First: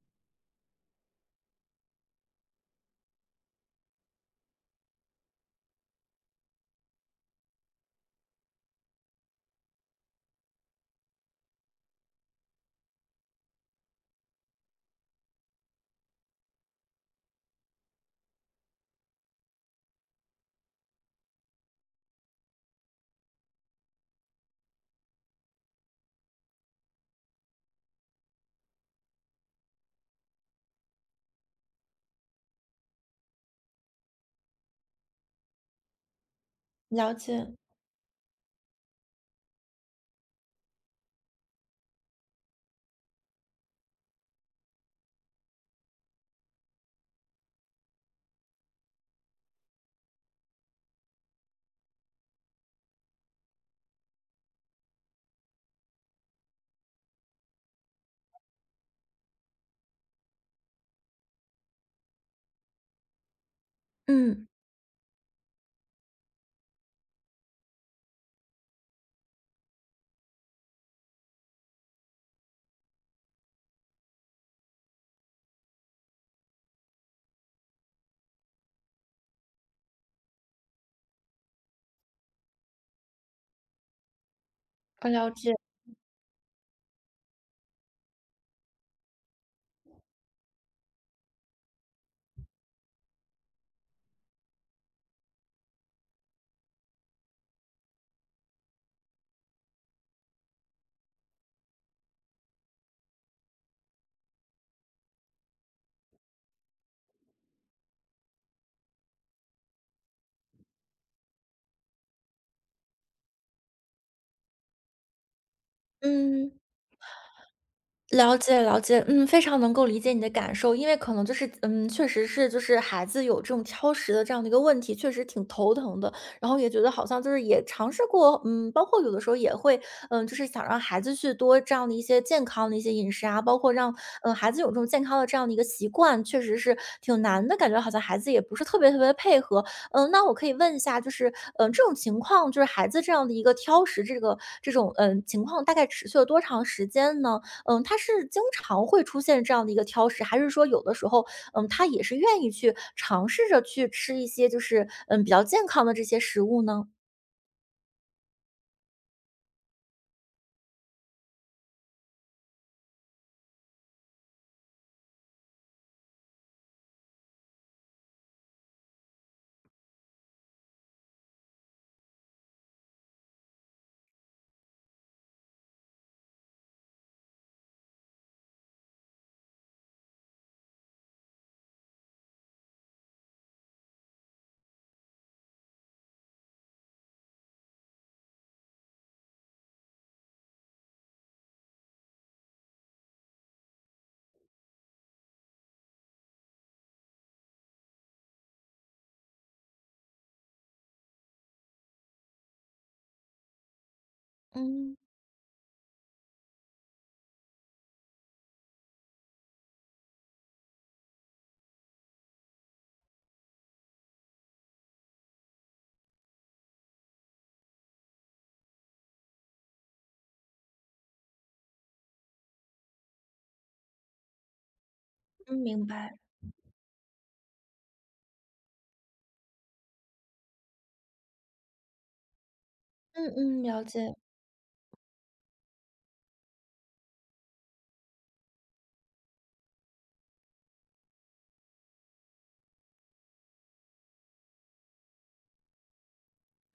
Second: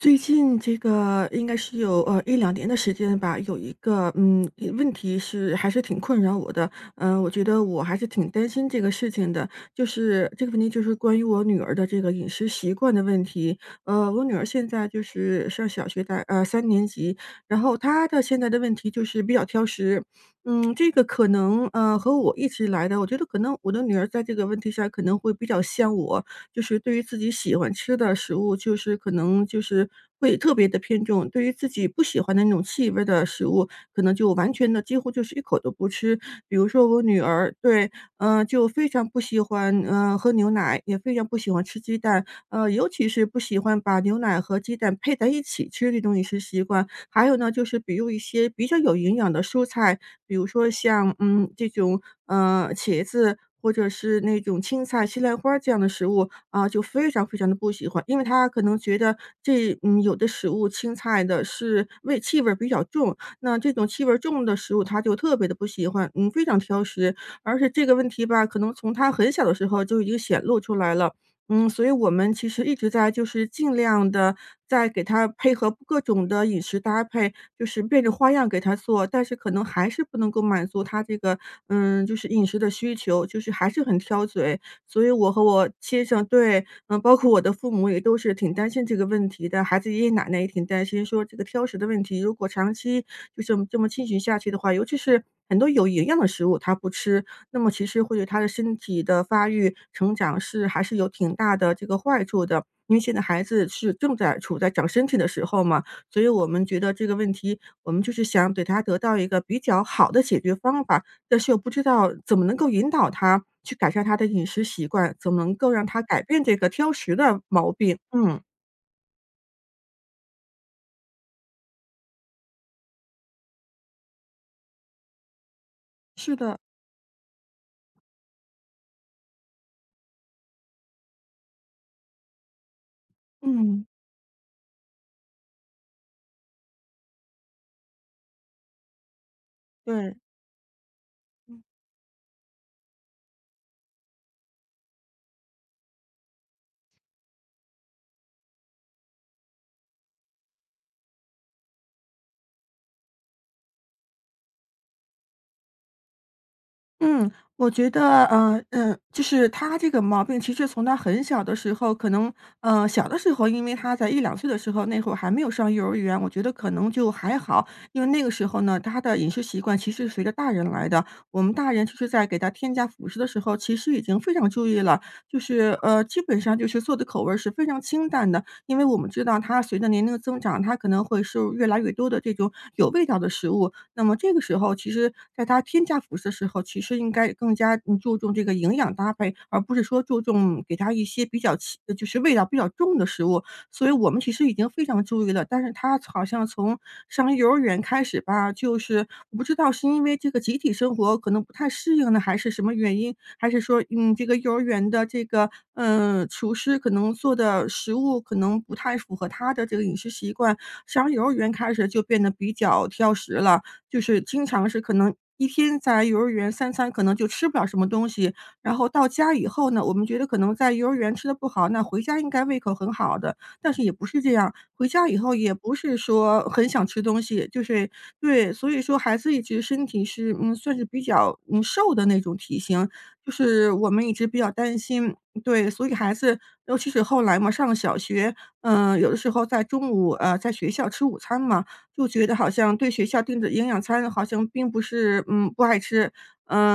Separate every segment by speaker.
Speaker 1: 最近这个应该是有一两年的时间吧，有一个问题是还是挺困扰我的，我觉得我还是挺担心这个事情的，就是这个问题就是关于我女儿的这个饮食习惯的问题。我女儿现在就是上小学的三年级，然后她的现在的问题就是比较挑食，嗯，这个可能和我一直以来的，我觉得可能我的女儿在这个问题上可能会比较像我，就是对于自己喜欢吃的食物，就是可能会特别的偏重，对于自己不喜欢的那种气味儿的食物，可能就完全的几乎就是一口都不吃。比如说我
Speaker 2: 了
Speaker 1: 女
Speaker 2: 解，
Speaker 1: 儿，对，嗯，就非常不喜欢，嗯，喝牛奶，也非常不喜欢吃鸡蛋，尤其是不喜欢把牛奶和鸡蛋配在一起吃这种饮食习惯。还有呢，就是比如一些比较有营养的蔬菜，比如说像，嗯，这种，茄子或者是那种青菜、西兰花这样的食物，啊，就非常非常的不喜欢。因为他可能觉得这有的食物青菜的是味气味儿比较重，那这种气味儿重
Speaker 2: 嗯
Speaker 1: 的食物他就特别的不喜欢，嗯，非常挑食。而且这个问题吧，可能从他很小的时候就已经显露出来了。嗯，所以我们其实一直在就是尽量的在给他配合各种的饮食搭配，就是变着花样给他做，但是可能还是不能够满足他这个，嗯，就是饮食的需求，就是还是很挑嘴。所
Speaker 2: 我
Speaker 1: 以我
Speaker 2: 了
Speaker 1: 和
Speaker 2: 解。
Speaker 1: 我先生对，嗯，包括我的父母也都是挺担心这个问题的，孩子爷爷奶奶也挺担心说这个挑食的问题，如果长期就这么进行下去的话，尤其是很多有营养的食物他不吃，那么其实会对他的身体的发育成长是还是有挺大的这个坏处的。因为现在孩子是正在处在长身体的时候嘛，所以我们觉得这个问题，我们就是想给他得到一个比较好的解决方法，但是又不知道怎么能够引导他去改善他的饮食习惯，怎么能够让他改变
Speaker 2: 嗯。
Speaker 1: 这个挑食的毛病。
Speaker 2: 了
Speaker 1: 嗯，
Speaker 2: 解了解，非常能够理解你的感受。因为可能就是，确实是就是孩子有这种挑食的这样的一个问题，确实挺头疼的。
Speaker 1: 是
Speaker 2: 然
Speaker 1: 的，
Speaker 2: 后也觉得好像就是也尝试过，包括有的时候也会，就是想让孩子去多这样的一些健康的一些饮食啊，包括
Speaker 1: 嗯，
Speaker 2: 让，孩子有这种健康的这样的一个习惯，确实是挺难的，感觉好像孩子也不是特别配合。嗯，
Speaker 1: 对。
Speaker 2: 那我可以问一下，这种情况，就是孩子这样的一个挑食这种，情况大概持续了多长时间呢？嗯，他是经常会出现这样的一个挑食，还是说有的时候，他也是愿意去尝试着去吃一些就是比较健康的这些食物呢？
Speaker 1: 嗯，我觉得，就是他这个毛病，其实从他很小的时候，可能，小的时候，因为他在一两岁的时候，那会儿还没有上幼儿园，我觉得可能就还好。因为那个时候呢，他的饮食习惯其实随着大人来的，我们大人其实在给他添加辅食的时候，其实已经非常注意了，就是，基本上就是做的口味儿是非常清淡的。因为我们知道他随着年龄的增长，他可能会摄入越来越多的这种有味道的食物，那么这个时候，其实在他添加辅食的时候，其实应该更加注重这个营养搭配，而不是说注重给他一些比较轻就是味道比较重的食物。所以我们其实已经非常注意了，但是他好像从上幼儿园开始吧，就是我不知道是因为这个集体生活可能不太适应呢，还是什么原因，还是说这个幼儿园
Speaker 2: 嗯
Speaker 1: 的这个厨师可能做的食物可能不太符合他的这个饮食习惯，上幼儿园开始就变得比较挑食了。就是经常是可能一天在幼儿园三餐可能就吃不了什么东西，然后到家以后呢，我们觉得可能在幼儿园吃的不好，那回家应该胃口很好的，但是也不是这样，回家以后也
Speaker 2: 嗯，
Speaker 1: 不
Speaker 2: 明
Speaker 1: 是
Speaker 2: 白。
Speaker 1: 说很想吃东西，就是对，所以说孩子一直身体是嗯，算是比较瘦的那种体型，就
Speaker 2: 嗯嗯，
Speaker 1: 是
Speaker 2: 了
Speaker 1: 我们一
Speaker 2: 解。
Speaker 1: 直比较担心，对，所以孩子尤其是后来嘛，上了小学，有的时候在中午在学校吃午餐嘛。就觉得好像对学校定的营养餐好像并不是嗯，不爱吃，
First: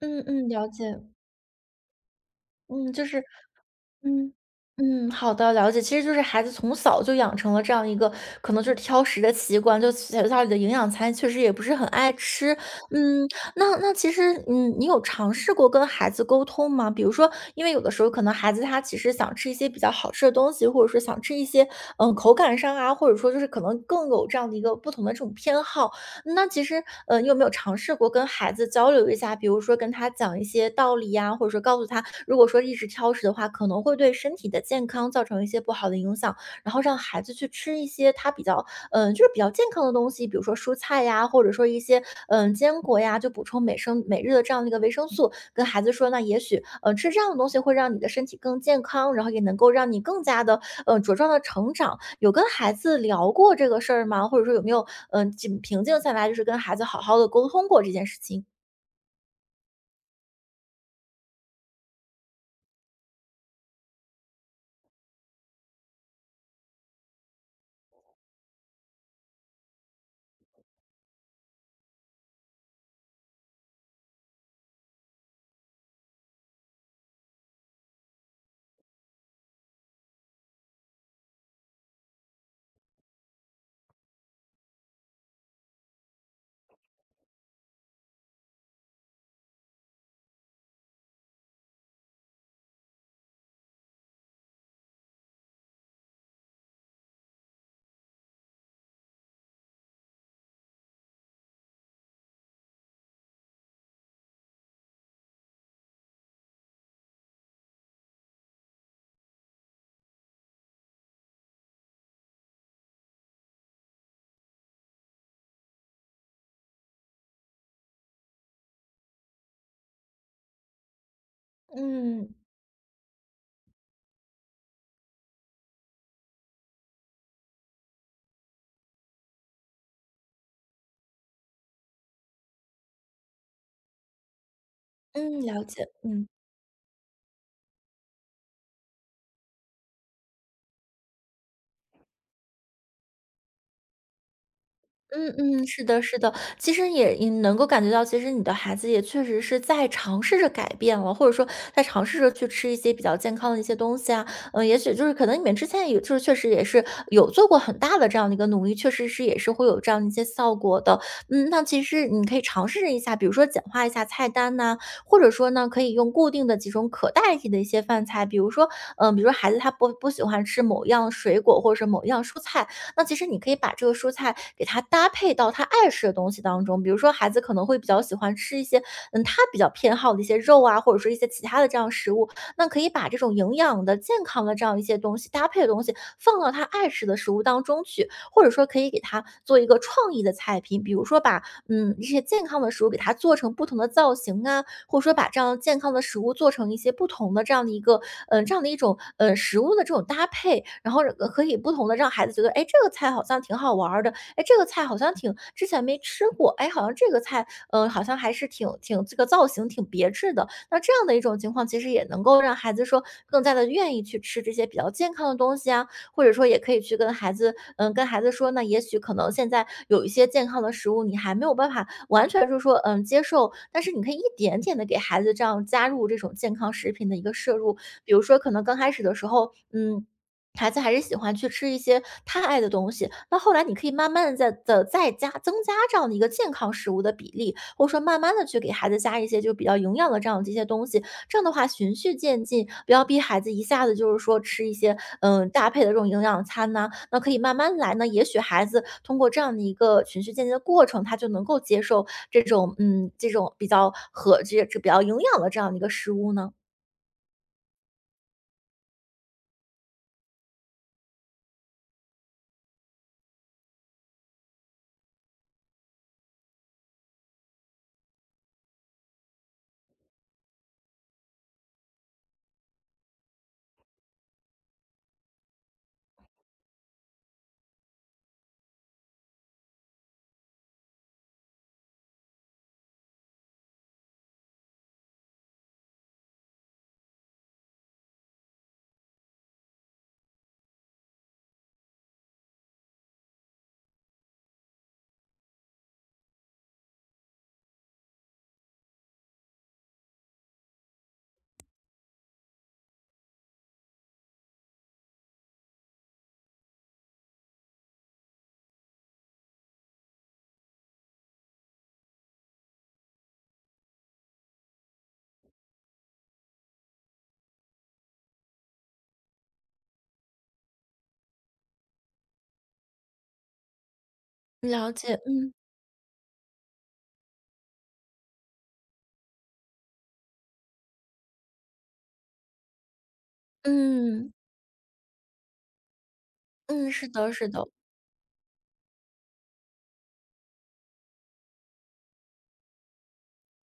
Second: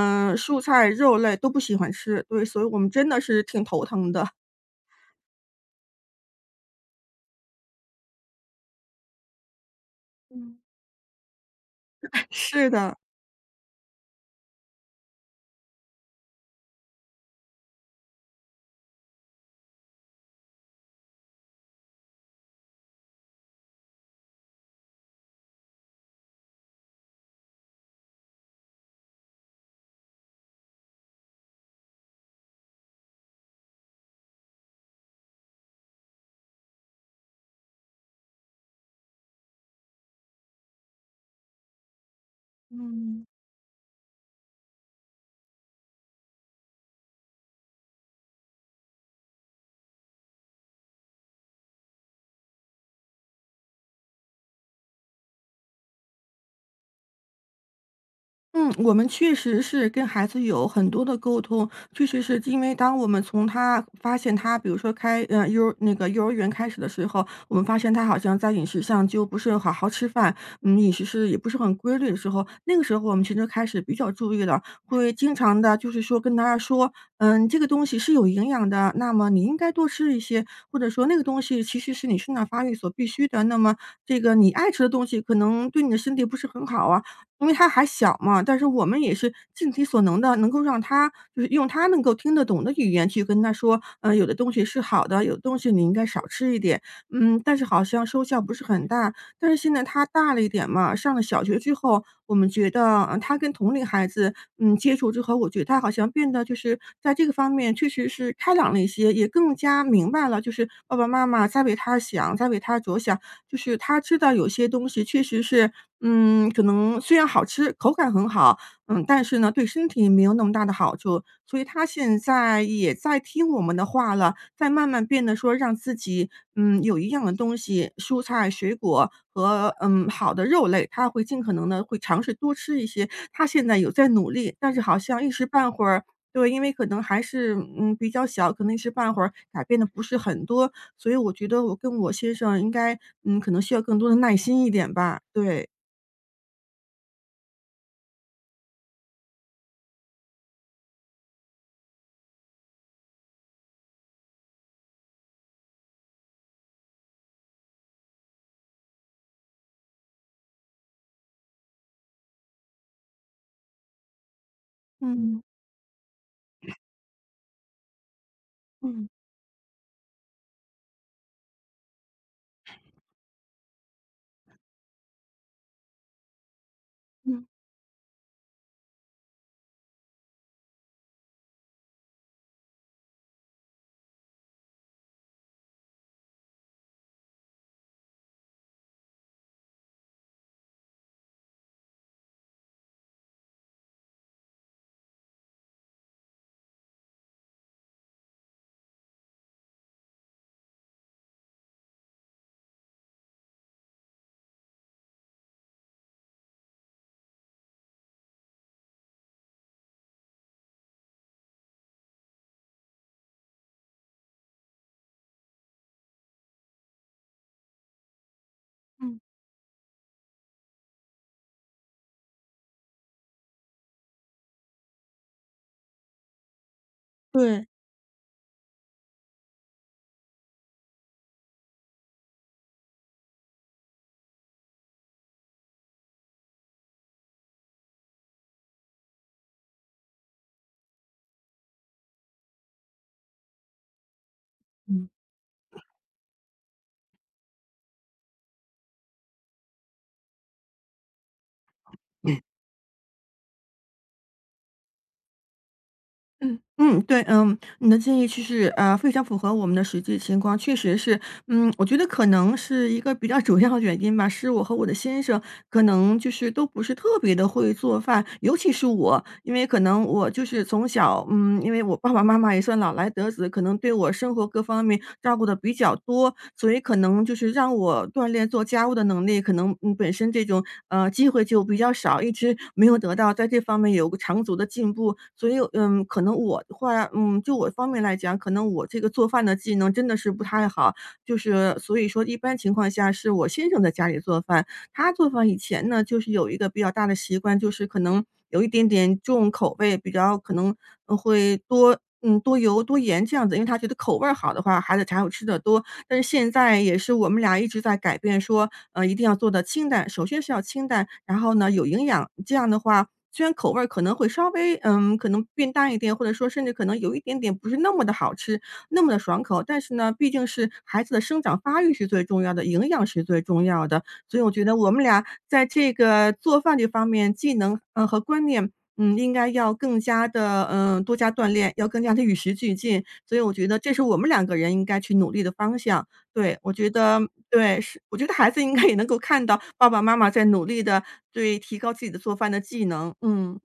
Speaker 2: 嗯嗯，
Speaker 1: 蔬
Speaker 2: 了
Speaker 1: 菜、
Speaker 2: 解。
Speaker 1: 肉类都不喜欢吃，对，所以我们
Speaker 2: 嗯，就
Speaker 1: 真的
Speaker 2: 是
Speaker 1: 是挺头疼的。
Speaker 2: 嗯，好的，了解。其实就是孩子从小就养成了这样一个可能就是挑食的习惯，就学校里的
Speaker 1: 嗯。
Speaker 2: 营养餐确实也不是很爱吃。
Speaker 1: 是的。
Speaker 2: 嗯，那其实，你有尝试过跟孩子沟通吗？比如说，因为有的时候可能孩子他其实想吃一些比较好吃的东西，或者说想吃一些口感上啊，或者说就是可能更有这样的一个不同的这种偏好。那其实，你有没有尝试过跟孩子交流一下？比如说跟他讲一些道理呀，或者说告诉他，如果说一直挑食的话，可能会对身体的健康造成一些不好的影响，然后让孩子去吃一些他比较、嗯、就是比较健康的东西，比如说蔬菜呀，或者说一些坚果呀，
Speaker 1: 嗯。
Speaker 2: 就补充每生每日的这样的一个维生素。跟孩子说呢，那也许，吃这样的东西会让你的身体更健康，然后也能够让你更加的，茁壮的成长。有跟孩子聊过这个事儿吗？或者说有没有，平静下来，就是跟孩子好好的沟通过这件事情？
Speaker 1: 嗯，我们确实是跟孩子有很多的沟通，确实是因为当我们从他发现他，比如说开幼儿那个幼儿园开始的时候，我们发现他好像在饮食上就不是好好吃饭，嗯，饮食是也不是很规律的时候，那个时候我们其实开始比较注意了，会经常的就是说跟他说，嗯，这个东西是有营养的，那么你应该多吃一些，或者说那个东西其实是你生长发育所必须的，那么这个你爱吃的东西可能对你的身体不是很好啊。因为他还小嘛，但是我们也是尽己所能的，能够让他就是用他能够听得懂的语言去跟他说，有的东西是好的，有的东西你应该少吃一点。嗯，但是好像收效不是很大。但是现在他大了一点嘛，上了小学之后，我们觉得，他跟同龄孩子，嗯，接触之后，我觉得他好像变得就是在这个方面确实是开朗了一些，也更加明白了，就是爸爸妈妈在为他想，在为他着想。就是他知道有些东西确实是，嗯，可能虽然好吃，口感很好，嗯，但是呢，对身体没有那么大的好处。所以他现
Speaker 2: 嗯，
Speaker 1: 在也在听我们的话了，在慢慢变得说让自己，嗯，有一样的东西，蔬菜、水果和，嗯，好的肉类，他会尽可能的会尝试多吃一些。他现在有在努力，但是好像一
Speaker 2: 嗯，
Speaker 1: 时
Speaker 2: 了
Speaker 1: 半
Speaker 2: 解，
Speaker 1: 会儿
Speaker 2: 嗯。
Speaker 1: 对，因为可能还是，嗯，比较小，可能一时半会儿改变的不是很多。所以我觉得我跟我先生应该，嗯，可能需要更多的耐心一点吧，
Speaker 2: 嗯嗯，
Speaker 1: 对。
Speaker 2: 是的，是的，其实也能够感觉到，其实你的孩子也确实是在尝试着改变了，或者说在尝试着去吃一些比较健康的一些东西啊。也许就是可能你们之前也就是确实也是有做过很大的这样的一个努力，确实是也是会有这样的一些效果的。那其实你可以尝试一下，比如说简化一下菜单呐、或者
Speaker 1: 嗯。
Speaker 2: 说呢可以用固定的几种可代替的一些饭菜。比如说，
Speaker 1: 嗯，
Speaker 2: 比如说孩子他不喜欢吃某样水果或者是某样蔬菜，那其实你可以把这个蔬菜给它搭配到他爱吃的东西当中。比如说孩子
Speaker 1: 嗯，
Speaker 2: 可能会比较喜欢吃一些，他比较偏好的一些肉啊，或者说一些其他的这样食物，那可以把这种营养的、健康的这样一些东西搭配的东西放到他爱吃的食物当中去，或者说可以给他做一个创意的菜品。比如说把一些健康的食物给它做成不同的造型啊，或者说把这样健康的食物做成一些不同的这样的一个，这样的一种，食物的这种搭配。然后可以不同的让孩子觉得，哎，这个菜好像挺好玩儿的，哎，这个菜好像挺之前没吃过，哎，好像这个菜，好像还是挺这个造型挺别致的。那这样的一种情况，其实也能够让孩子说更加的愿意去吃这些比较健康的东西啊。或者说也可以去跟孩子，跟孩子说那也许
Speaker 1: 嗯，
Speaker 2: 可
Speaker 1: 嗯。
Speaker 2: 能现在有一些健康的食物你还没有办法完全就说接受，但是你可以一点点的给孩子这样加入这种健康食品的一个摄
Speaker 1: 对。
Speaker 2: 入。比如说可能刚开始的时候，嗯。孩子还是喜欢去吃一些他爱的东西，那后来你可以慢慢的增加这样的一个健康食物的比例，或者说慢慢的去给孩子加一些就比较营养的这样的一些东西。这样的话循序渐进，不要逼孩子一下子就是说吃一些
Speaker 1: 嗯，
Speaker 2: 搭配的这种营养餐呐、那可以慢慢来呢。也许孩子通过这样的一个循序渐进的过程，他就能够接受
Speaker 1: 嗯。
Speaker 2: 这种这种比较和这这比较营养的这样的一个食物呢。
Speaker 1: 嗯，对，嗯，你的建议其实啊，非常符合我们的实际情况，确实是嗯，我觉得可能是一个比较主要的原因吧，是我和我的先生可能就是都不是特别的会做饭，尤其是我，因为可能我就是从小，嗯，因为我爸爸妈妈也算老来得子，可能对我生活各方面照顾的比较多，所以可能就是让我锻炼做家务的能力，可能，嗯，本身这种，机会就比较少，一直没有得到在这方面有个长足的进步。所以，嗯，可能我的话，嗯，就我方面来讲，可能我这个做饭的技能真的是不太好。就是所以说一般情况下是我先生在家里做饭。他做饭以前呢，就是有一个比较大的习惯，就是可能有一点点重口味，比较可能，会多嗯，多油、多盐这样子，因为他觉得口味儿好的话，孩子才会吃的多。但是现在也是我们俩一直在改变说，一定要做的清淡，首先是要清淡，然后呢有营养，这样的话虽然口味儿可能会稍微嗯，可能变淡一点，或者说甚至可能有一点点不是那么的好吃，那么的爽口，但是呢，毕竟是孩子的生长发育是最重要的，营养是最重要的。所以我觉得我
Speaker 2: 了
Speaker 1: 们
Speaker 2: 解，
Speaker 1: 俩
Speaker 2: 嗯。
Speaker 1: 在这个做饭这方面技能，嗯和观念，嗯，应该要更加的多加锻炼，要更加的与时俱进。所以我觉得这是我
Speaker 2: 嗯
Speaker 1: 们
Speaker 2: 嗯
Speaker 1: 两个人应该去努力的方向。对，我觉
Speaker 2: 嗯，是
Speaker 1: 得
Speaker 2: 的，是的。
Speaker 1: 对，是我觉得孩子应该也能够看到爸爸妈妈在努力的对提高自己的做饭的技能。嗯，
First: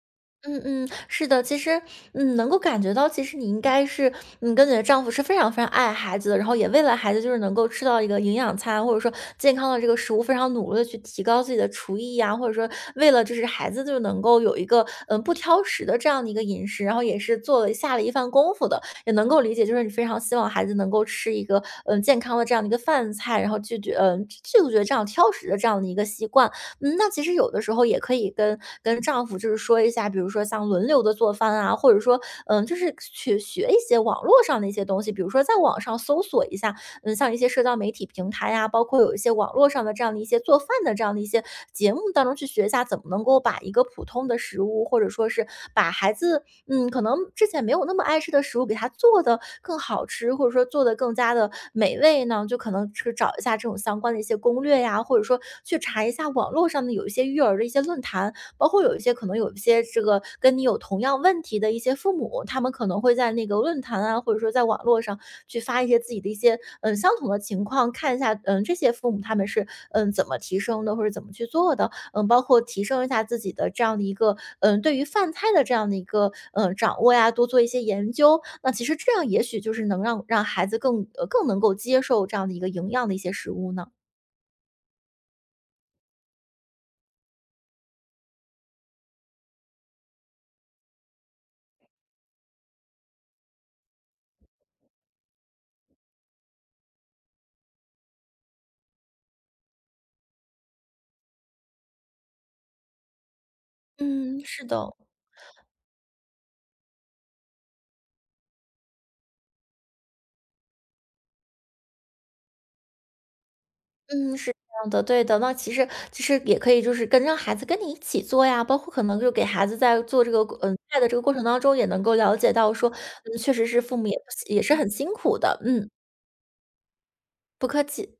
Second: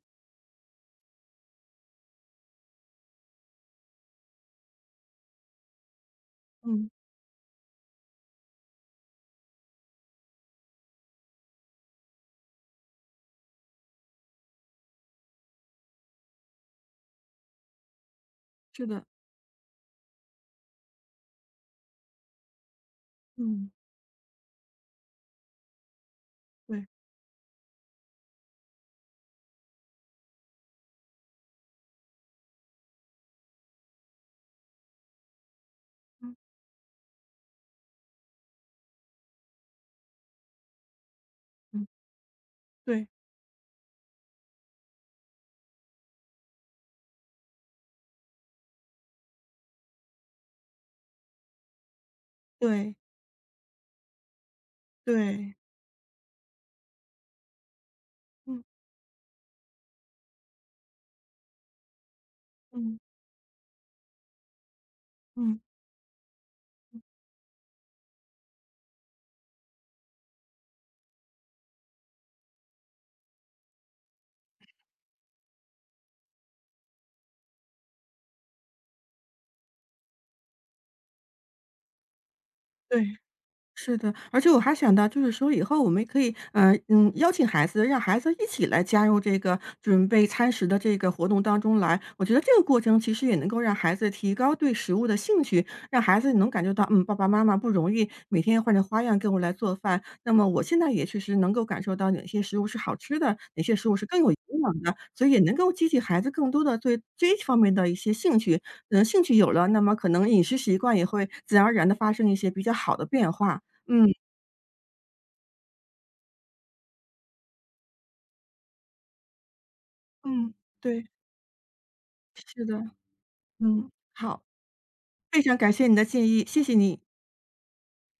Speaker 2: 嗯嗯，是的，其实，能够感觉到，其实你应该是，跟你的丈夫是非常爱孩子的，然后也为
Speaker 1: 嗯，
Speaker 2: 了孩子，就是能够吃到一个营养餐，或者说健康的这个食物，非常努力的去提高自己的厨艺呀、或者说为了就是孩子就能够有一个，不挑食的这样的一个饮食，然后也是做了下了一番功夫的，
Speaker 1: 是的，
Speaker 2: 也能够理解，就是你非常希望孩子能够吃一个，健康的这样的一个饭菜，然后
Speaker 1: 嗯，
Speaker 2: 拒绝，拒绝这样挑食的这样的一个习惯。
Speaker 1: 对，
Speaker 2: 那其实有的时候也可以跟丈夫就是说一下，比如说像轮流的做饭啊，或者说，就是去学一些网络上的一些东西，比如说在网上搜
Speaker 1: 嗯，
Speaker 2: 索一下，像一些社交媒体平台呀、包括有一些网络上的这样的一些做饭的这样的一些
Speaker 1: 嗯，
Speaker 2: 节目当中去学一下，怎么
Speaker 1: 对，
Speaker 2: 能够把一个普通的食物，或者说是把孩子可能之前没有那么爱吃的食物，给它做的更好吃，或者说做的更加的美味呢，就可能
Speaker 1: 对，
Speaker 2: 是找一下这种相关的一些攻略呀，或者说
Speaker 1: 对，
Speaker 2: 去查一下网络上的有一些育儿的一些论坛，
Speaker 1: 嗯，
Speaker 2: 包括有一些可能有一些这个跟你有同样问题的一些父母，他们可
Speaker 1: 嗯，
Speaker 2: 能会在那个论坛啊，或者说在网络上
Speaker 1: 嗯，
Speaker 2: 去发一些自己的一些，相同的情况，看一下，这些父母他们是，怎么提升的，或者怎么去做的。嗯，包括提升一下自己的这样的一个，对于饭菜的这样的一个，掌握呀，多做一些研究。那其实这样也许就是能让孩子更能够接受这样的一个营养的
Speaker 1: 对。
Speaker 2: 一些食物呢。
Speaker 1: 是的，而且我还想到，就是说以后我们可以，嗯嗯，邀请孩子，让孩子一起来加入这个准备餐食的这个活动当中来。我觉得这个过程其实也能够让孩子提高对食物的兴趣，让孩子能感觉到，嗯，爸爸妈妈不容易，每天换着花样给我来做饭。那么我现在也确实能够感受到哪些食物是好吃的，哪些食物是更有营
Speaker 2: 嗯，是
Speaker 1: 养
Speaker 2: 的。
Speaker 1: 的，所以也能够激起孩子更多的对这一方面的一些兴趣。嗯，兴趣有了，那么可能饮食习惯也会自然而然的发生一些比较好的变化。嗯
Speaker 2: 嗯，是这样的，对的。那其实也可以就是跟让孩子跟你一起做呀，包括可能就给孩子在做这个
Speaker 1: 嗯，
Speaker 2: 菜
Speaker 1: 对，
Speaker 2: 的这个过程当中，也能够了解
Speaker 1: 是
Speaker 2: 到说，
Speaker 1: 的，
Speaker 2: 确实是
Speaker 1: 嗯，
Speaker 2: 父母也
Speaker 1: 好，
Speaker 2: 不也是很辛苦
Speaker 1: 非常
Speaker 2: 的。
Speaker 1: 感谢
Speaker 2: 嗯，
Speaker 1: 你的建议，谢谢你。
Speaker 2: 不客气。